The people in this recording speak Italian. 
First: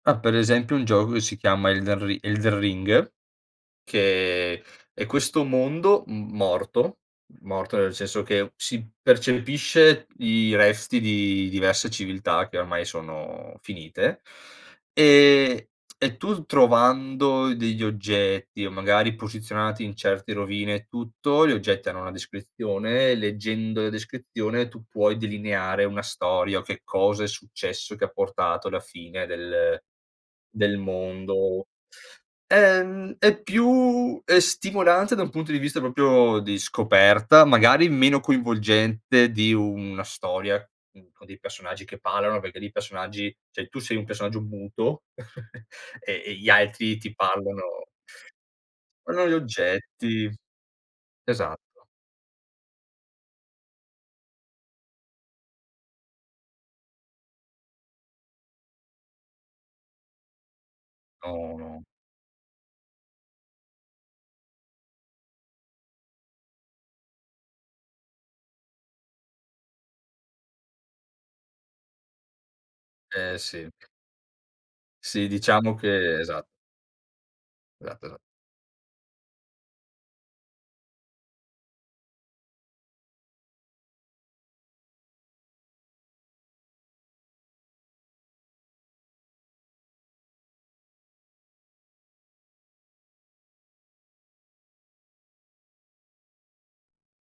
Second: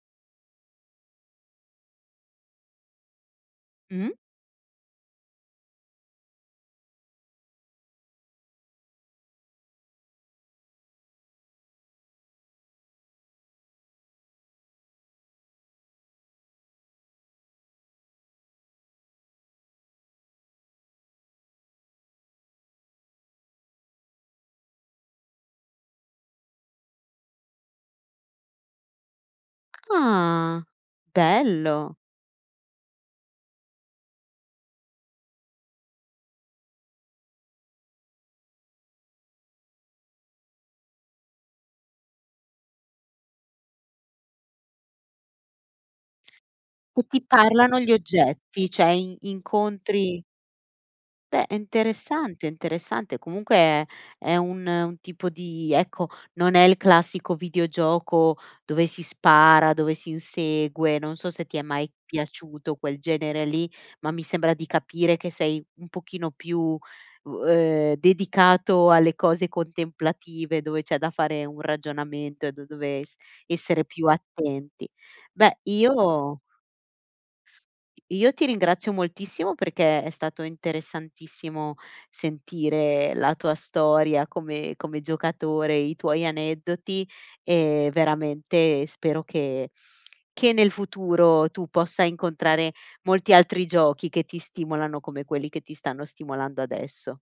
Ah, per esempio un gioco che si chiama Elden Ri Elden Ring, Mh. che è questo mondo m morto, morto nel senso che si percepisce i resti di diverse civiltà, che ormai sono finite ehm, e tu trovando degli oggetti o magari posizionati in certe rovine e tutto, gli oggetti hanno una descrizione, leggendo la descrizione tu puoi delineare una storia o che cosa è successo che ha portato alla fine del Ah, del mondo. bello. Ehm, è più ehm stimolante da un punto di vista proprio di scoperta, magari meno coinvolgente di una storia, uhm, con dei personaggi che parlano, perché lì i personaggi cioè tu sei un personaggio muto e e gli altri E ti ti parlano parlano gli oggetti, cioè in [unintelligible] gli incontri oggetti Beh, è esatto. interessante, è interessante comunque è è un un tipo di ecco, non è il classico videogioco dove si spara, dove si insegue non so se ti No, è no. mai piaciuto quel genere lì, ma mi sembra di capire che sei un pochino più, uhm ehm, dedicato alle cose contemplative, dove c'è da fare un ragionamento e da dove Eh, sì. essere più attenti. Sì, Beh, diciamo che io esat Esatt esatt io ti ringrazio moltissimo, perché è stato interessantissimo sentire la tua storia come come giocatore, i tuoi aneddoti e veramente spero che che nel futuro tu possa incontrare molti altri giochi che ti stimolano, come quelli che ti stanno stimolando adesso.